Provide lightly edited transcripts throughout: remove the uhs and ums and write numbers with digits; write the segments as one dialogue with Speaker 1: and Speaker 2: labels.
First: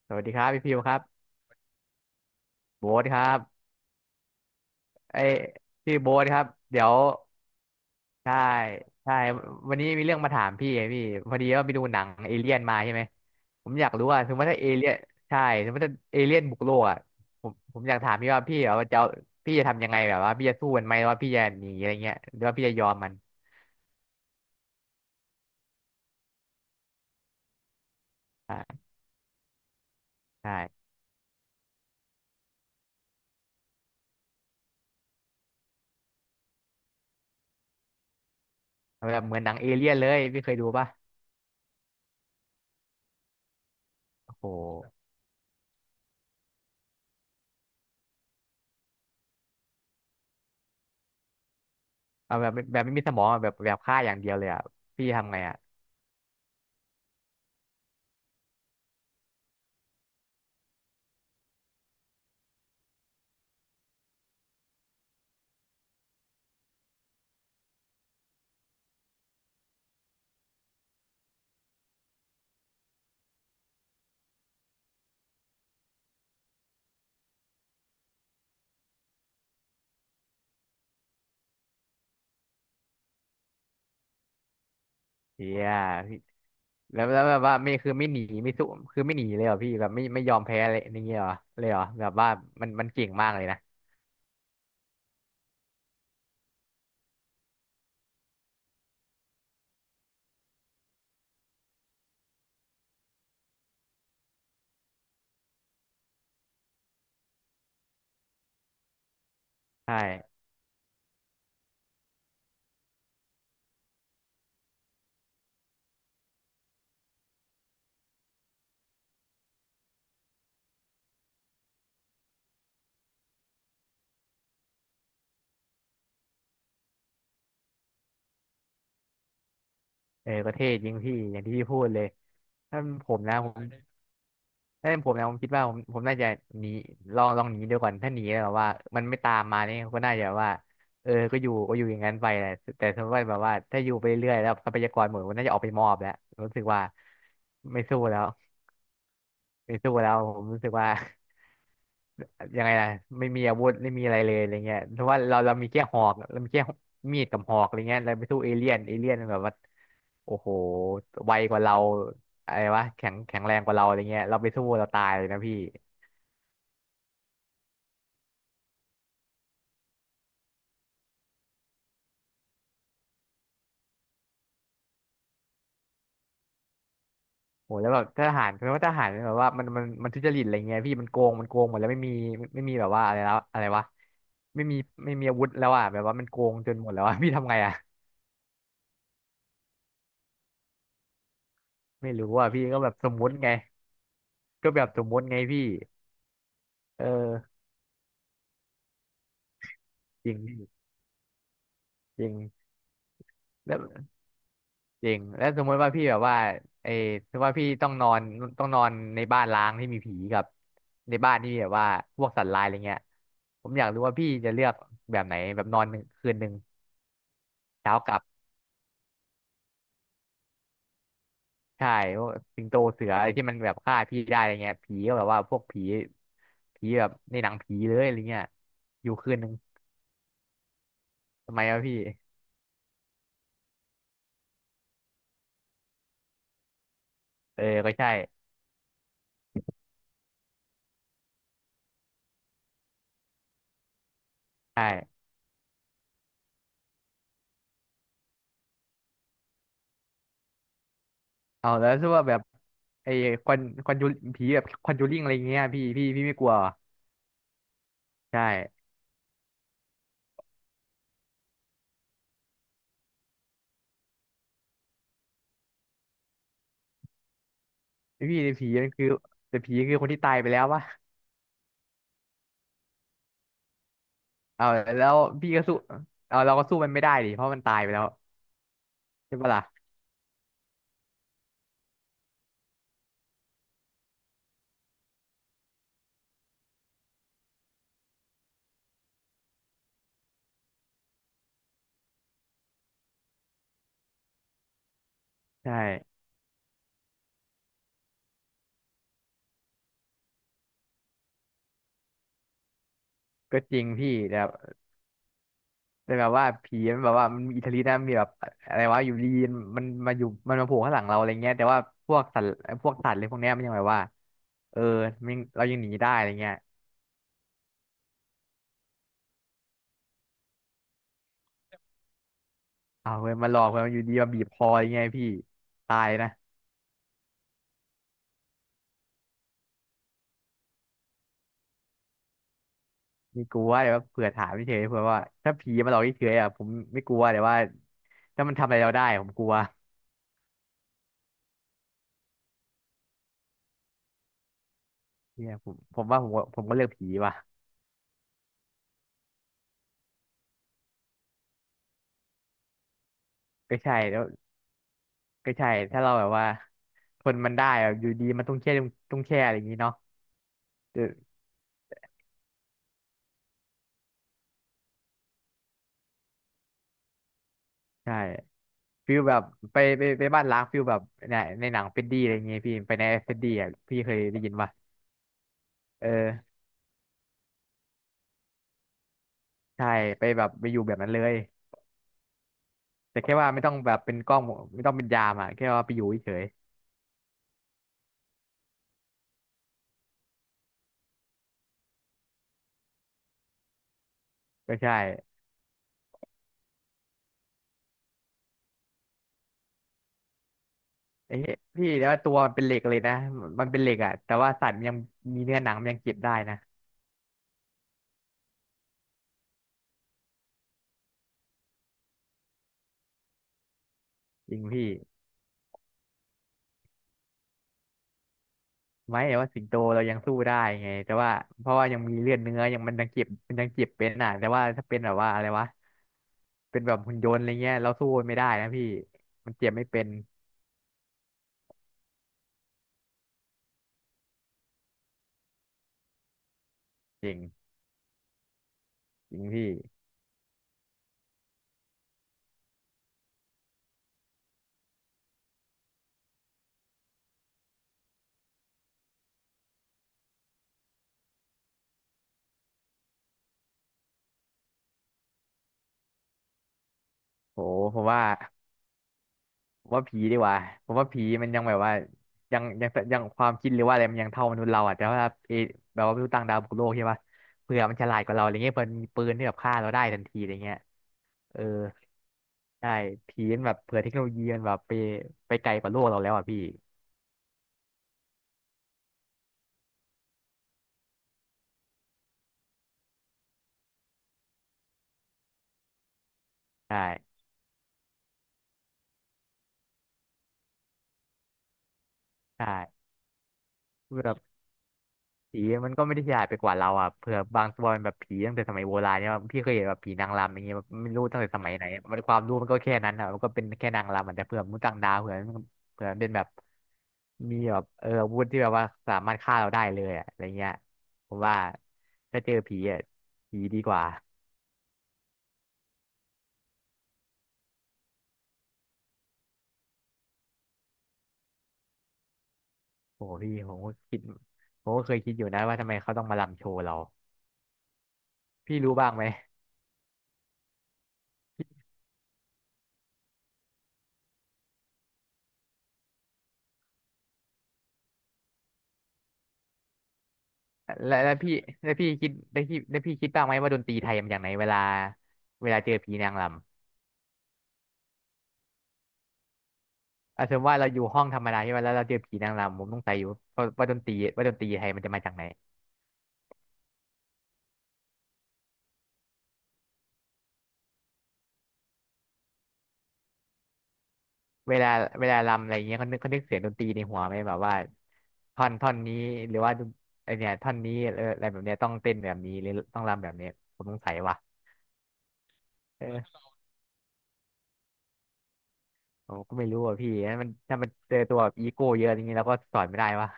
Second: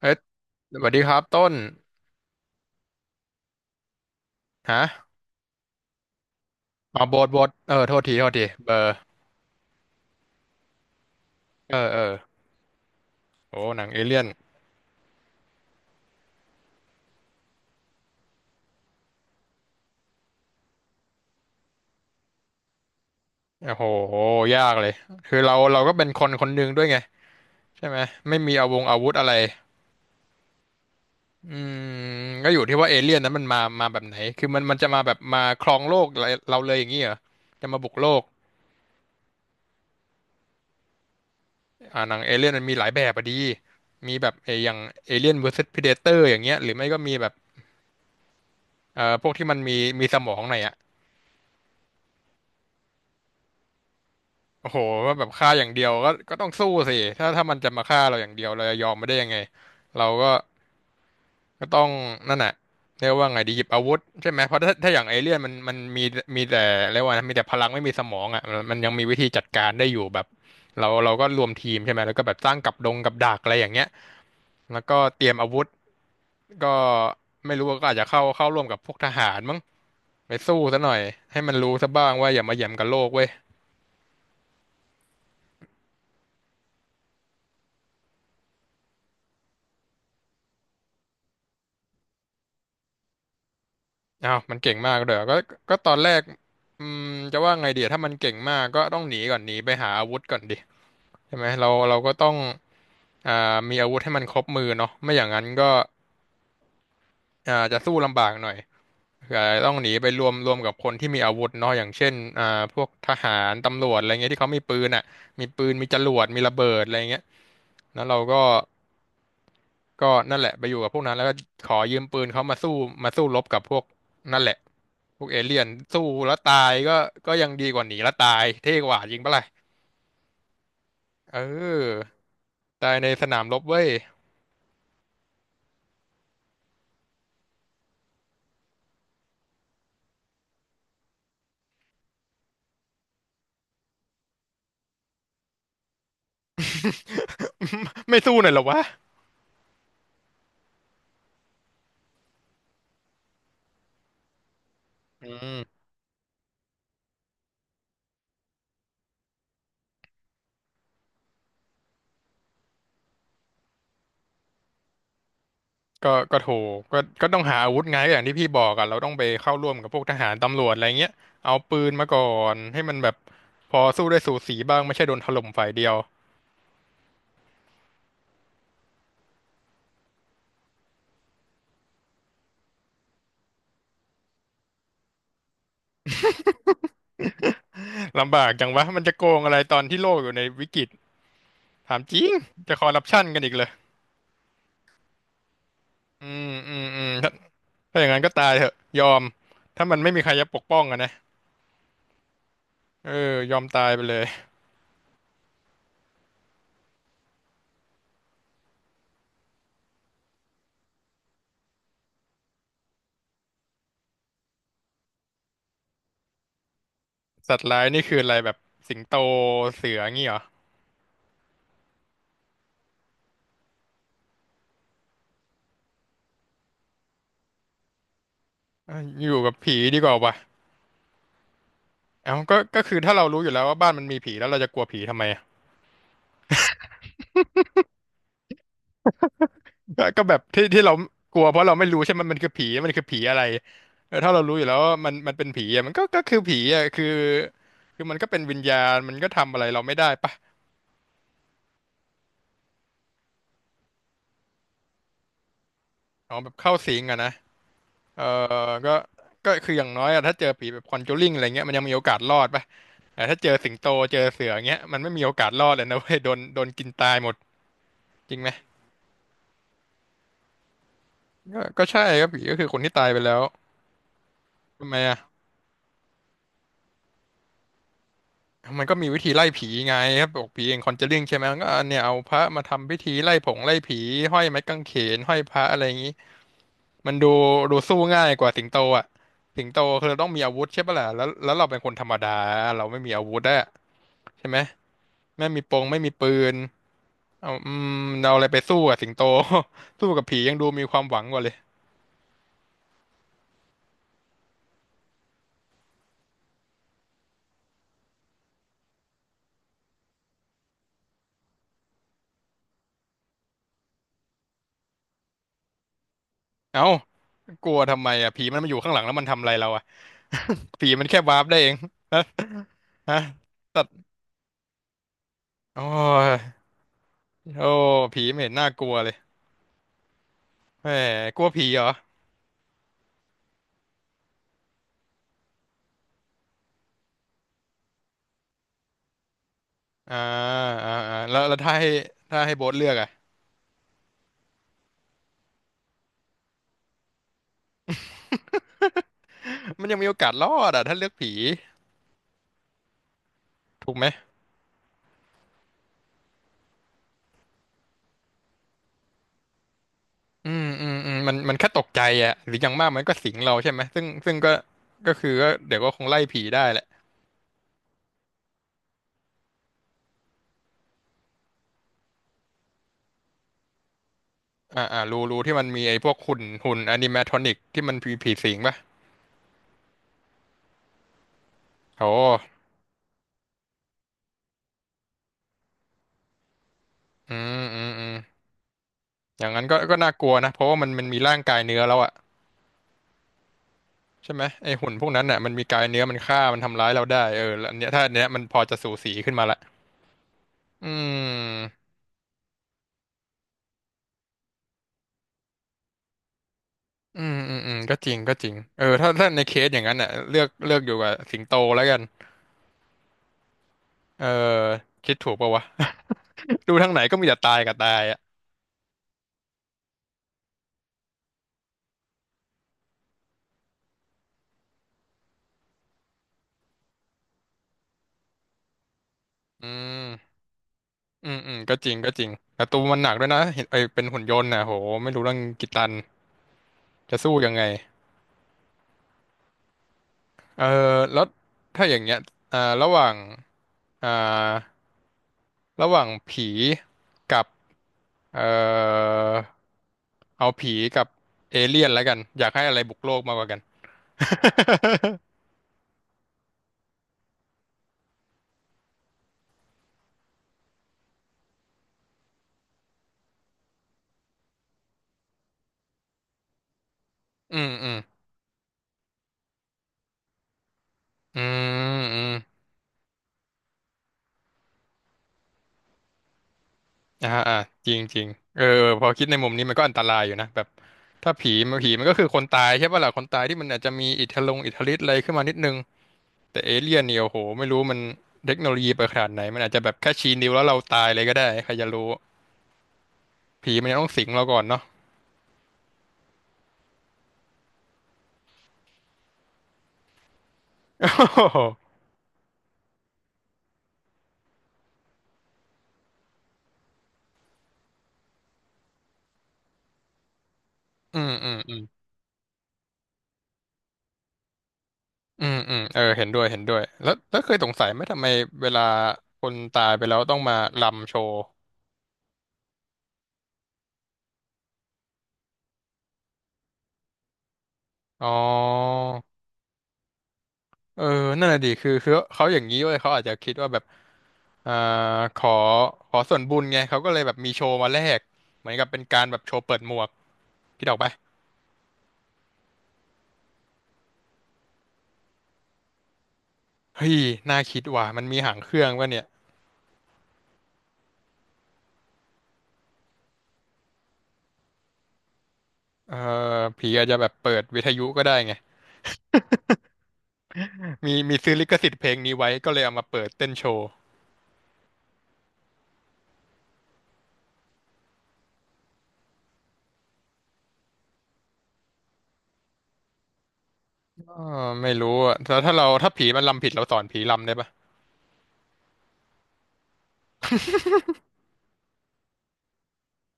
Speaker 1: เอ้
Speaker 2: ส
Speaker 1: ย
Speaker 2: วัสดีครับพี่พิ
Speaker 1: ส
Speaker 2: ว
Speaker 1: วั
Speaker 2: ค
Speaker 1: ส
Speaker 2: รั
Speaker 1: ดี
Speaker 2: บ
Speaker 1: ครับต้น
Speaker 2: โบ๊ทครับ
Speaker 1: ฮะ
Speaker 2: ไอ้ยพี่โบ๊ทครับเดี๋ยว
Speaker 1: อ๋อโบทเออโทษทีโทษ
Speaker 2: ใช่
Speaker 1: ทีเบอร์
Speaker 2: ใช่วันนี้มีเรื่องมาถามพี่ไงพี่พอดีว่าไป
Speaker 1: เอ
Speaker 2: ดู
Speaker 1: อ
Speaker 2: ห
Speaker 1: เอ
Speaker 2: นัง
Speaker 1: อ
Speaker 2: เอเลี่ยนมาใช่ไหม
Speaker 1: โอ้
Speaker 2: ผม
Speaker 1: ห
Speaker 2: อ
Speaker 1: นั
Speaker 2: ยา
Speaker 1: ง
Speaker 2: ก
Speaker 1: เอ
Speaker 2: รู้
Speaker 1: เลี่
Speaker 2: ว่า
Speaker 1: ยน
Speaker 2: สมมติถ้าเอเลี่ยนใช่สมมติถ้าเอเลี่ยนบุกโลกอ่ะผมอยากถามพี่ว่าพี่แบบว่าจะเอาพี่จะทำยังไงแบบว่าพี่จะสู้มันไหมหรือว่าพี่จะหนีอะไรเงี้ยหรือว่าพี่จะยอมมัน
Speaker 1: โอ้โหยากเลยคือเราก็เป็นคนคนหนึ่งด้วยไง ใช่ไหม ไม่มี
Speaker 2: ใช่
Speaker 1: อาวุธอะไร
Speaker 2: ใช่
Speaker 1: อืมก็อยู่ที่ว่าเอเลี่ยนนั้นมันมาแบบไหนคือมันจะมาแบบมาครองโลกเราเลยอย่างนี้เหรอจะมาบุกโลก
Speaker 2: แบบเหมือนหนังเอเลี่ยนเลยพี่เคยดูป่ะ
Speaker 1: หนังเอเลี่ยนมันมีหลายแบบอะดี มีแบบ
Speaker 2: โอ้โห
Speaker 1: เอออย่างเอเลี่ยน vs Predator อย่างเงี้ยหรือไม่ก็มีแบบพวกที่มันมีมีสมองหน่อยอะ
Speaker 2: เอาแบบแบบไม่มีสมองอะแบบแบบฆ่าอย่างเดียวเลยอ่ะ
Speaker 1: โอ้โห
Speaker 2: พี่
Speaker 1: ว่าแบบ
Speaker 2: ทำไง
Speaker 1: ฆ่า
Speaker 2: อ่ะ
Speaker 1: อย่างเดียวก็ต้องสู้สิถ้ามันจะมาฆ่าเราอย่างเดียวเราจะยอมไม่ได้ยังไงเราก็ก็ต้องนั่นแหละเรียกว่าไงดีหยิบอาวุธใช่ไหมเพราะถ้าอย่างเอเลี่ยนมันมีมีแต่เรียกว่านะมีแต่พลังไม่มีสมองอ่ะมันยังมีวิธีจัดการได้อยู่แบบเราก็รวมทีมใช่ไหมแล้วก็แบบสร้างกับดักอะไรอย่างเงี้ยแล้วก็เตรียมอาวุธก็ไม่รู้ว่าก็อาจจะเข้าร่วมกับพวกทหารมั้งไปสู้ซะหน่อยให้มันรู้ซะบ้างว่าอย่ามาเหยี่ยมกับโลกเว้ย
Speaker 2: เฮีย แล้วแบบว่าไม่คือไม่หนีไม่สู้คือไม่หนีเลยเหรอพี่แบบไม่ยอมแพ้เลยอย่างเงี้ยเหรอเลยเหรอแบบว่ามันเก่งมากเลยนะ
Speaker 1: อ้าวมันเก่งมากเลยเหรอก็ก็ตอนแรกอืมจะว่าไงดีอะถ้ามันเก่งมากก็ต้องหนีก่อนหนีไปหาอาวุธก่อนดิใช่ไหมเราก็ต้องอ่ามีอาวุธให้มันครบมือเนาะไม่อย่างนั้นก็จะสู้ลำบากหน่อยอาจจะต้องหนี
Speaker 2: ใช
Speaker 1: ไปรวม
Speaker 2: ่
Speaker 1: รวมกับคนที่มีอาวุธเนาะอย่างเช่นพวกทหารตำรวจอะไรเงี้ยที่เขามีปืนอ่ะมีปืนมีจรวดมีระเบิดอะไรเงี้ยแล้วเราก็ ก็นั่นแหละไปอยู่กับพวกนั้นแล้วก็ขอยืมปืนเขามาสู้มาสู้รบกับพวกนั่นแหละพวกเอเลี่ยนสู้แล้วตายก็ก็ยังดีกว่าหนีแล้วตายเท่กว่าจริงปะล่ะ
Speaker 2: เออก็เท่จริงพี่
Speaker 1: เ
Speaker 2: อย่างที่พี่พูดเลย
Speaker 1: ออ
Speaker 2: ถ้าเป็
Speaker 1: ตา
Speaker 2: น
Speaker 1: ยใน
Speaker 2: ผม
Speaker 1: ส
Speaker 2: นะ
Speaker 1: นาม
Speaker 2: ผ
Speaker 1: ร
Speaker 2: ม
Speaker 1: บเว้ย
Speaker 2: ถ้าเป็นผมนะผมคิดว่าผมน่าจะหนีลองหนีดูก่อนถ้าหนีแล้วแบบว่ามันไม่ตามมาเนี่ยก็น่าจะว่าเออก็อยู่ก็อยู่อย่างนั้นไปแหละแต่สมมติว่าแบบว่าถ้าอยู่ไปเรื่อยๆแล้วทรัพยากรหมดก็น่าจะออกไปมอบแล้วรู้สึกว่าไม่สู้ แล้
Speaker 1: ไม่
Speaker 2: ว
Speaker 1: สู้หน่อยเหรอวะ
Speaker 2: ไม่สู้แล้วผมรู้สึกว่า ยังไงล่ะไม่มีอาวุธไม่มีอะไรเลยอะไรเงี้ยเพราะว่า
Speaker 1: อื
Speaker 2: เรา
Speaker 1: ม
Speaker 2: มีแค่หอกเรามีแค่มีดกับหอกอะไรเงี้ยเราไปสู้เอเลี่ยนเอเลี่ยนมันแบบว่าโอ้โหไวกว่าเราอะไรวะแข็งแข็งแรงกว่าเราอะไรเงี้ยเราไปสู้เราตายเลยนะพี่
Speaker 1: ก็ถูกก็ต้องหาอาวุธไงอย่างที่พี่บอกอะเราต้องไปเข้าร่วมกับพวกทหารตำรวจอะไรเงี้ยเอาปืนมาก่อนให้มันแบบพอสู้ได้สูสีบ้างไม่ใช่โดนถล่มฝ่ายเดียว
Speaker 2: โอ้แล้วแบบทหารเพราะว่าทหารมันแบบว่ามันทุจริตอะไรเงี้ยพี่มันโกงมันโกงหมดแล้วไม่มีไม่มีแบบว่าอะไรแล้วอะไรวะไม่มีไม่มีอาวุธแล้วอ่ะแบบว่ามันโกงจนหมดแล้วอ่ะ พี่ทำไงอ่ะ
Speaker 1: ลำบากจังวะมันจะโกงอะไรตอนที่โลกอยู่ในวิกฤตถาม
Speaker 2: ไม่
Speaker 1: จริ
Speaker 2: รู้
Speaker 1: ง
Speaker 2: อ่ะพี่
Speaker 1: จะ
Speaker 2: ก็
Speaker 1: ค
Speaker 2: แบ
Speaker 1: อ
Speaker 2: บ
Speaker 1: ร์รั
Speaker 2: ส
Speaker 1: ป
Speaker 2: ม
Speaker 1: ชัน
Speaker 2: มุติ
Speaker 1: กัน
Speaker 2: ไง
Speaker 1: อีกเลย
Speaker 2: ก็แบบสมมุติไงพี่
Speaker 1: อืมอืมอื
Speaker 2: เอ
Speaker 1: มถ้า
Speaker 2: อ
Speaker 1: ถ้าอย่างนั้นก็ตายเถอะยอมถ้ามันไม่มี
Speaker 2: จ
Speaker 1: ใคร
Speaker 2: ริง
Speaker 1: จะปก
Speaker 2: พี่
Speaker 1: ป้องอะนะ
Speaker 2: จริง
Speaker 1: เออยอม
Speaker 2: แล้
Speaker 1: ตายไป
Speaker 2: ว
Speaker 1: เลย
Speaker 2: จริงแล้วสมมติว่าพี่แบบว่าไอ้สมมติว่าพี่ต้องนอนต้องนอนในบ้านร้างที่มีผีกับในบ้านที่แบบว่าพวกสัตว์ร้ายอะไรเงี้ยผมอยากรู้ว่าพี่จะเลือกแบบไหนแบบนอนหนึ่งคืนหนึ่ง
Speaker 1: สัตว์ร้าย
Speaker 2: เช้า
Speaker 1: นี่
Speaker 2: ก
Speaker 1: คื
Speaker 2: ลั
Speaker 1: อ
Speaker 2: บ
Speaker 1: อะไรแบบสิงโตเสืองี้เหรอ
Speaker 2: ใช่พวกสิงโตเสืออะไรที่มันแบบฆ่าพี่ได้อะไรเงี้ยผีก็แบบว่าพวกผีผีแบบในหนังผีเลยอะไรเงี้ย
Speaker 1: เอ้ย
Speaker 2: อยู่
Speaker 1: อ
Speaker 2: คืน
Speaker 1: ยู่
Speaker 2: หนึ่
Speaker 1: กั
Speaker 2: ง
Speaker 1: บผีดีกว่าว่ะ
Speaker 2: ทำไมวะพี่
Speaker 1: เอ้าก็คือถ้าเรารู้อยู่แล้วว่าบ้านมันมีผีแล้วเราจะกลัวผีทำไมอะ
Speaker 2: เออก็ใช่
Speaker 1: ก็แบบที่เรากลัวเพราะเราไม่รู้ใช่ไหมมันคือผีมันคือผีอะไรเออถ้าเรารู้อยู่แล้วว่ามัน
Speaker 2: ใช่
Speaker 1: มันเป็นผีอะมันก็คือผีอะคือคือมันก็เป็นวิญญาณมันก็ทำอะไรเราไม่ได้ปะ
Speaker 2: เอาแล้วถ้าว่าแบบไอ้ควันควันยูผีแบบควันจูริงอะไรเงี้ยพี่
Speaker 1: อ๋
Speaker 2: ไม่
Speaker 1: อ
Speaker 2: ก
Speaker 1: แบ
Speaker 2: ลัว
Speaker 1: บ
Speaker 2: เหรอ
Speaker 1: เข้าสิงอะนะ เออ
Speaker 2: ใช่
Speaker 1: ก็ก็คืออย่างน้อยอะถ้าเจอผีแบบคอนจูริงอะไรเงี้ยมันยังมีโอกาสรอดปะแต่ถ้าเจอสิงโตเจอเสือเงี้ยมันไม่มีโอกาสรอดเลยนะเว้ยโดนกินตายหมดจริ
Speaker 2: พี่
Speaker 1: งไหม
Speaker 2: แต่ผีมันคือแต่ผีคือคนที่ตายไปแล้ววะ
Speaker 1: ก็ใช่ครับผีก็คือคนที่ตายไปแล้ว
Speaker 2: เอา
Speaker 1: ทำไม
Speaker 2: แล้
Speaker 1: อ่ะ
Speaker 2: วพี่ก็สู้เอาเราก็สู้มันไม่ได้ดิเพราะมันตายไปแล้ว
Speaker 1: มันก็มีวิธี
Speaker 2: ใช่
Speaker 1: ไล่
Speaker 2: ปะล่ะ
Speaker 1: ผีไงครับบอกผีเองคอนจูริงใช่ไหมมันก็เนี่ยเอาพระมาทำพิธีไล่ผงไล่ผีห้อยไม้กางเขนห้อยพระอะไรอย่างงี้มันดูดูสู้ง่ายกว่าสิงโตอ่ะสิงโตคือเราต้องมีอาวุธใช่ปะล่ะแล้วแล้วเราเป็นคนธรรมดาเราไม่มีอาวุธอะใช่ไหม
Speaker 2: ใช่
Speaker 1: ไม่มีปืน เอาเอาอะไรไปสู้กับสิงโต สู้กับผียังดูมีความหวังกว่าเลย
Speaker 2: ก็จริงพี่แต่แต่แบบว่าผีมันแบบว่ามันมีอิทธิฤทธิ์นะมีแบบอะไรวะอยู่ดีมันมาอยู่มันมาโผล่ข้างหลังเราอะไรเงี้ยแต่ว่าพวกสัตว์พวกสัตว์เลยพวกเนี้ยมันยังแบบว่าเออมันเรายังหนีได้อะไรเงี้ย
Speaker 1: เอ้ากลัวทำไมอ่ะผีมันมาอยู่ข้างหลังแล้วมันทำอะไรเราอ่ะ ผีมันแค่วาร์ปได้เอง ฮะ
Speaker 2: เอา
Speaker 1: ฮะ
Speaker 2: เว้ยมันหลอกเว้
Speaker 1: สั
Speaker 2: ย
Speaker 1: ต
Speaker 2: มัน
Speaker 1: ว์
Speaker 2: อยู่ดีมาบีบคออะไรเงี้ยพี่
Speaker 1: โอ้
Speaker 2: ตายนะ
Speaker 1: ยโอ้ผีไม่เห็นน่ากลัวเลยแหมกลัวผีเหรอ
Speaker 2: มีกลัวแต่ว่าเผื่อถามเฉยๆเผื่อว่าถ้าผีมาหลอกเฉยๆอ่ะผมไม่กลัวแต่ว่าถ้ามันทำอะไรเราได้ผมกลัว
Speaker 1: อ่าอ่าแล้วแล้วถ้าให้ถ้าให้โบ๊ทเลือกอ่ะ
Speaker 2: เนี่ยผมว่าผมก็ผมก็เลือกผีว่ะ
Speaker 1: มันยังมีโอกาสรอดอ่ะถ้าเลือกผี
Speaker 2: ก็
Speaker 1: ถูก
Speaker 2: ใช่
Speaker 1: ไหม
Speaker 2: แล้วก็ใช่ถ้าเราแบบว่าทนมันได้อะอยู่ดีมันต้องแช่ต้องแช่อะไรอย่างนี้เนาะ
Speaker 1: อืมอืม
Speaker 2: เออ
Speaker 1: อืมมันแค่ตกใจอ่ะหรืออย่างมากมันก็สิงเราใช่ไหมซึ่งก็ก็คือก็เดี๋ยวก็คงไล่ผีได้แหละ
Speaker 2: ใช่ฟิลแบบไปไปไปบ้านล้างฟิลแบบในในหนังเฟรดดี้อะไรอย่างเงี้ยพี่ไปในเฟรดดี้อ่ะพี่เคยได้ยินป่ะ
Speaker 1: รูที่มันมีไอ้
Speaker 2: เอ
Speaker 1: พวกหุ่น
Speaker 2: อ
Speaker 1: หุ่นอนิเมทรอนิกที่มันผีสิงป่ะ
Speaker 2: ใช่ไปแบบไปอยู่แบบนั้นเลย
Speaker 1: โอ้
Speaker 2: แต่แค่ว่าไม่ต้องแบบเป็นกล้องไม่ต้องเป็นยามอ่ะแค่ว่าไปอยู่เฉย
Speaker 1: อืมอืมอืมอย่างนั้นก็น่ากลัวนะเพราะว่ามันมีร่างกายเนื้อแล้วอะใช่ไหม
Speaker 2: ๆ
Speaker 1: ไอ้
Speaker 2: ก็
Speaker 1: หุ่น
Speaker 2: ใช่
Speaker 1: พวกนั้นน่ะมันมีกายเนื้อมันฆ่ามันทำร้ายเราได้เออแล้วอันเนี้ยถ้าอันเนี้ยมันพอจะสูสีขึ้นมาละอื
Speaker 2: ไอ้เหี้ย
Speaker 1: ม
Speaker 2: พี่แต่ว่าตัวมันเป็นเหล็กเลยนะมันเป็นเหล็กอ่ะแต่ว่าสัตว์มันยังมีเนื้อหนังมันยังเก็บได้นะ
Speaker 1: อืมก็จริงก็จริงเออถ้าในเคสอย่างนั้นน่ะเลือกอยู่กับสิงโตแล้วกันเออ
Speaker 2: จริงพี่
Speaker 1: คิดถูกปะวะ ดูทางไหนก็มีแต่ตายกับตายอะ
Speaker 2: ไม่แต่ว่าสิงโตเรายังสู้ได้ไงแต่ว่าเพราะว่ายังมีเลือดเนื้อยังมันยังเก็บมันยังเก็บเป็นอ่ะแต่ว่าถ้าเป็นแบบว่าอะไรวะเป็นแบบหุ่นยนต์อะไรเงี้ยเราสู้ไม่ได้นะพี่มัน
Speaker 1: อื
Speaker 2: เจ็บไม่เป็น
Speaker 1: ม อืมอืมก็จริงก็จริงแต่ตัวมันหนักด้วยนะเห็นไอเป็นหุ่นยนต์นะโหไม่รู้เรื่องกี่ตันจะ
Speaker 2: จริ
Speaker 1: สู้
Speaker 2: ง
Speaker 1: ยังไง
Speaker 2: จริงพี่
Speaker 1: เออแล้วถ้าอย่างเงี้ยระหว่างอ่าระหว่างผีกับเอ่อเอาผีกับเอเลี่ยนแล้วกันอยากให้อะไรบุกโลกมากกว่ากัน
Speaker 2: โหผมว่า ผมว่าผีดีกว่าผมว่าผีมันยังแบบว่ายังความคิดหรือว่าอะไรมันยังเท่ามนุษย์เราอ่ะแต่ว่าเอแบบว่าไม่รู้ต่างดาวบุกโลกใช่ปะ
Speaker 1: อืม
Speaker 2: เผื่อ
Speaker 1: อืม
Speaker 2: มันฉลาดกว่าเราอะไรเงี้ยเผื่อมันมีปืนที่แบบฆ่าเราได้ทันทีอะไรเงี้ยเออ
Speaker 1: อืม
Speaker 2: ใช่ผีมันแบบเผื่อเทคโนโลยีมันแบบไปไกลกว่าโลกเราแล้วอ่ะพี่
Speaker 1: อ่าอ่าจริงจริงเออเออพอคิดในมุมนี้มันก็อันตรายอยู่นะแบบถ้าผีมันผีมันก็คือคนตายใช่ป่ะล่ะคนตายที่มันอาจจะมีอิทธิลงอิทธิฤทธิ์อะไรขึ้นมานิดนึง แต่เอ
Speaker 2: ใช่
Speaker 1: เลี่ยนเนี่ยโอ้โหไม่รู้มันเทคโนโลยีไปขนาดไหนมันอาจจะแบบแค่ชี้นิ้วแล้วเราตายเลยก็ได้ใครจะรู้
Speaker 2: ใช่
Speaker 1: ผีมันยังต้องสิง
Speaker 2: แบบ
Speaker 1: เราก่อนเนาะ
Speaker 2: ผีมันก็ไม่ได้ฉลาดไปกว่าเราอ่ะเผื่อบางตัวมันแบบผีตั้งแต่สมัยโบราณเนี่ยพี่เคยเห็นแบบผีนางรำอย่างเงี้ยแบบ
Speaker 1: โอ้
Speaker 2: ไม่รู้ตั้งแต่
Speaker 1: โห
Speaker 2: สมัยไหนอะมันความรู้มันก็แค่นั้นอ่ะมันก็เป็นแค่นางรำอะแต่เผื่อมนุษย์ต่างดาวเผื่อมันเป็นแบบมีแบบอาวุธที่แบบว่าสามารถฆ่าเราได้เลยอะอะไรเงี้ย
Speaker 1: อืม
Speaker 2: ผม
Speaker 1: อื
Speaker 2: ว่า
Speaker 1: มอืม
Speaker 2: ถ้าเจอผีอ่ะผีดีกว่า
Speaker 1: เออเห็นด้วยเห็นด้วยแล้วเคยสงสัยไหมทำไมเวลาคนตายไปแล้วต้องมารำโชว์
Speaker 2: โอ้พี่ผมก็คิดผมก็เคยคิดอยู่นะว่าทำไมเขาต้องมาลำโชว์เรา
Speaker 1: อ๋อ
Speaker 2: พี่รู้บ้างไหม
Speaker 1: เออนั่นแหละดิคือเขาอย่างนี้เว้ยเขาอาจจะคิดว่าแบบอ่าขอขอส่วนบุญไงเขาก็เลยแบบมีโชว์มาแลกเหมือนกับเป็นการแบบโชว์เปิดหมวกคิดออกปะ
Speaker 2: แล้วแล้วพี่แล้วพี่คิดแล้วพี่แล้วพี่คิดบ้างไหมว่าดนตรีไทยมันอย่างไหนเวลาเจอผีนางรำ
Speaker 1: เฮ้ยน่าคิดว่ะมันมีหางเครื่องวะเนี่ย
Speaker 2: อ่ะสมมติว่าเราอยู่ห้องธรรมดาใช่ไหมแล้วเราเจอผีนางรำผมต้องใจอยู่ว่าดนตรีไทยมันจะมาจากไหน
Speaker 1: เออผีอาจจะแบบเปิดวิทยุก็ได้ไง มีซื้อลิขสิทธิ์เพลงนี้ไว้ก็เลยเอามาเปิดเต้นโชว์
Speaker 2: เวลาเวลารำอะไรเงี้ยเขานึกเสียงดนตรีในหัวไหมแบบว่าท่อนนี้หรือว่าไอเนี่ยท่อนนี้อะไรแบบเนี้ยต้องเต้นแบบนี้หรือต้องรำแบบเนี้ยผมสงสัย
Speaker 1: เอ
Speaker 2: ว่ะ
Speaker 1: อไม่รู้อะแล้วถ้าเราถ้าผี
Speaker 2: เออ
Speaker 1: มันรำผิดเราสอนผีรำได้ปะ
Speaker 2: ผมก็ไม่รู้อ่ะพี่ถ้ามันเจอตัวอีโก้เยอะอย่างงี้เราก็สอนไม่ได้วะ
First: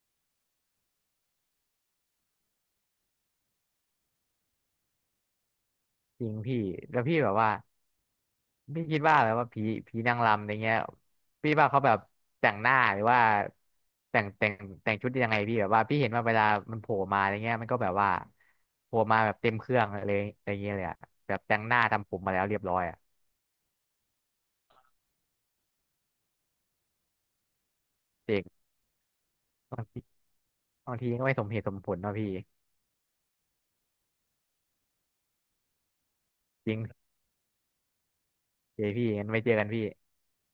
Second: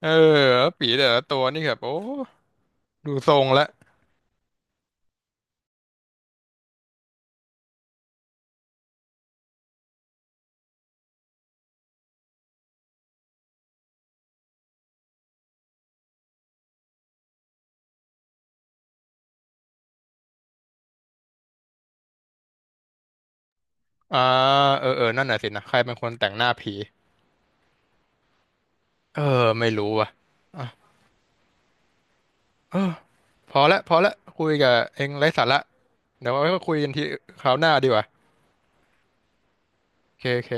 Speaker 1: เออผีแต่ละตัวนี่แบบโอ้ดูทรงแล้ว
Speaker 2: จริงพี่แล้วพี่แบบว่า พี่คิดว่าแบบว่าผีนางรำอะไรเงี้ยพี่ว่าเขาแบบแต่งหน้าหรือว่าแต่งแต่งแต่งชุดยังไงพี่แบบว่าพี่เห็นว่าเวลามันโผล่มาอะไรเงี้ยมันก็แบบว่าโผล่มาแบบเต็มเครื่องเลยอะไรเงี้ยเลยอะแบบแต่งหน้าทำผมมาแล้วเรียบร้อยอะ
Speaker 1: อ่าเออเออนั่นน่ะสินะใครเป็นคนแต่งหน้าผี
Speaker 2: เจริง
Speaker 1: เออไม่
Speaker 2: บาง
Speaker 1: รู้
Speaker 2: ที
Speaker 1: ว่ะอ่ะ
Speaker 2: บางทีก็ไม่สมเหตุสมผลเนาะพี่
Speaker 1: เออพอละพอละคุยกับเองไร้สาระเดี๋ยวไว้
Speaker 2: จ
Speaker 1: คุย
Speaker 2: ริง
Speaker 1: กันทีคราวหน้าดีกว่า
Speaker 2: เจพี่งั้นไว้เจอกันพี่
Speaker 1: โอเคโอเค